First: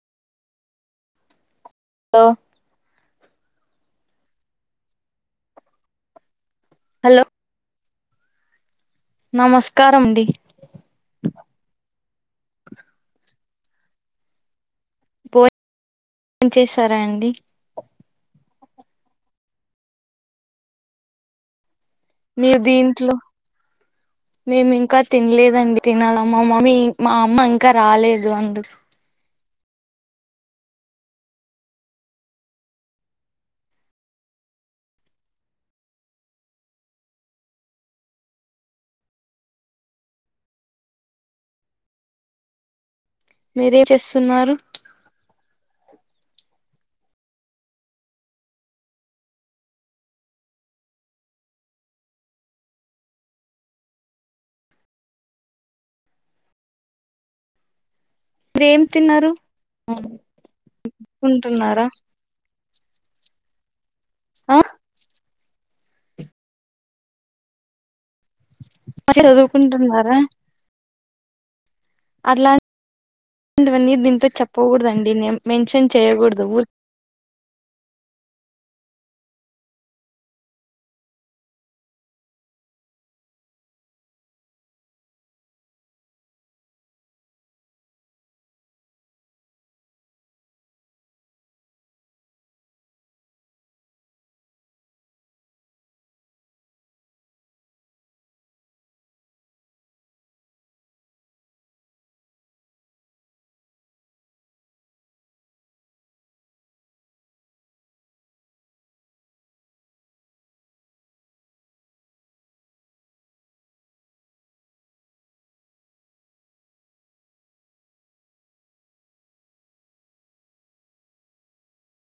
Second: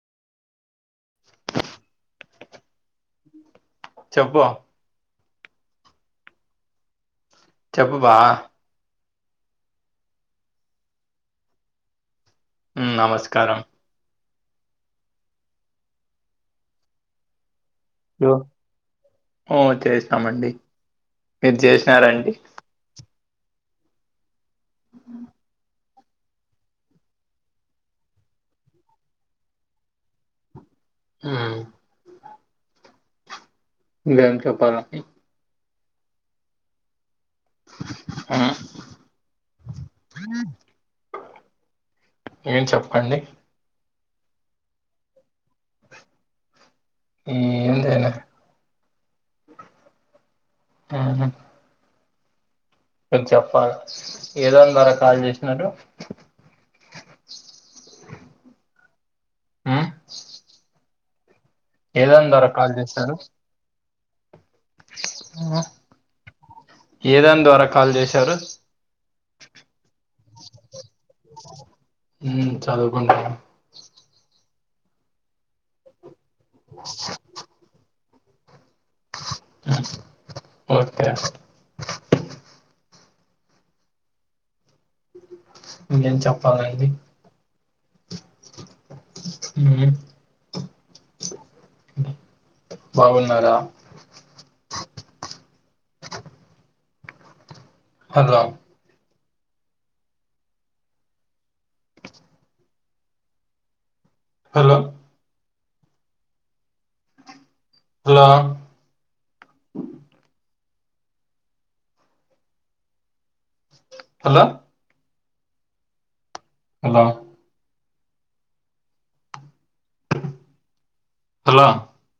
లో. చెప్పో. హలో. చెప్పుబా. నమస్కారం మండి. ఊమ్ నమస్కారం. టిఫిన్ చేసారా అండి. ఓ చేసీనమండి మీరు చేస్. మీరు దీంట్లో. మేము ఇంకా తిన్లేదండి. తినాల మా మమ్మీ, మా అమ్మ ఇంకా రాలేదు, అందు. ఊమ్. ఎం చెప్పాల. హుం. ఏం చెప్పండి. మీరే చేస్తున్నారు. ఎం లేదా. ఆ హ. చెప్పాల ఏదోన్నారా కాల్ చేసినారు.. [inaudible] మీరేం తిన్నారు. కుంటున్నారా ఏదనీ ద్వారా కాల్ జేశారు. ఆ ఏదాని ద్వారా కాల్ జెసి. చదువుకుంటున్నారా. హ్మ్ చదువుకుంటన్న. అంటే చెప్పకూడదండి నేమ్ మెన్షన్ చేయ్యకూడదు. ఓకే. ఇగేం చప్పాలండి. హ్మ్ బావున్నారా అ [inaudible] hello hello hello hello hello hello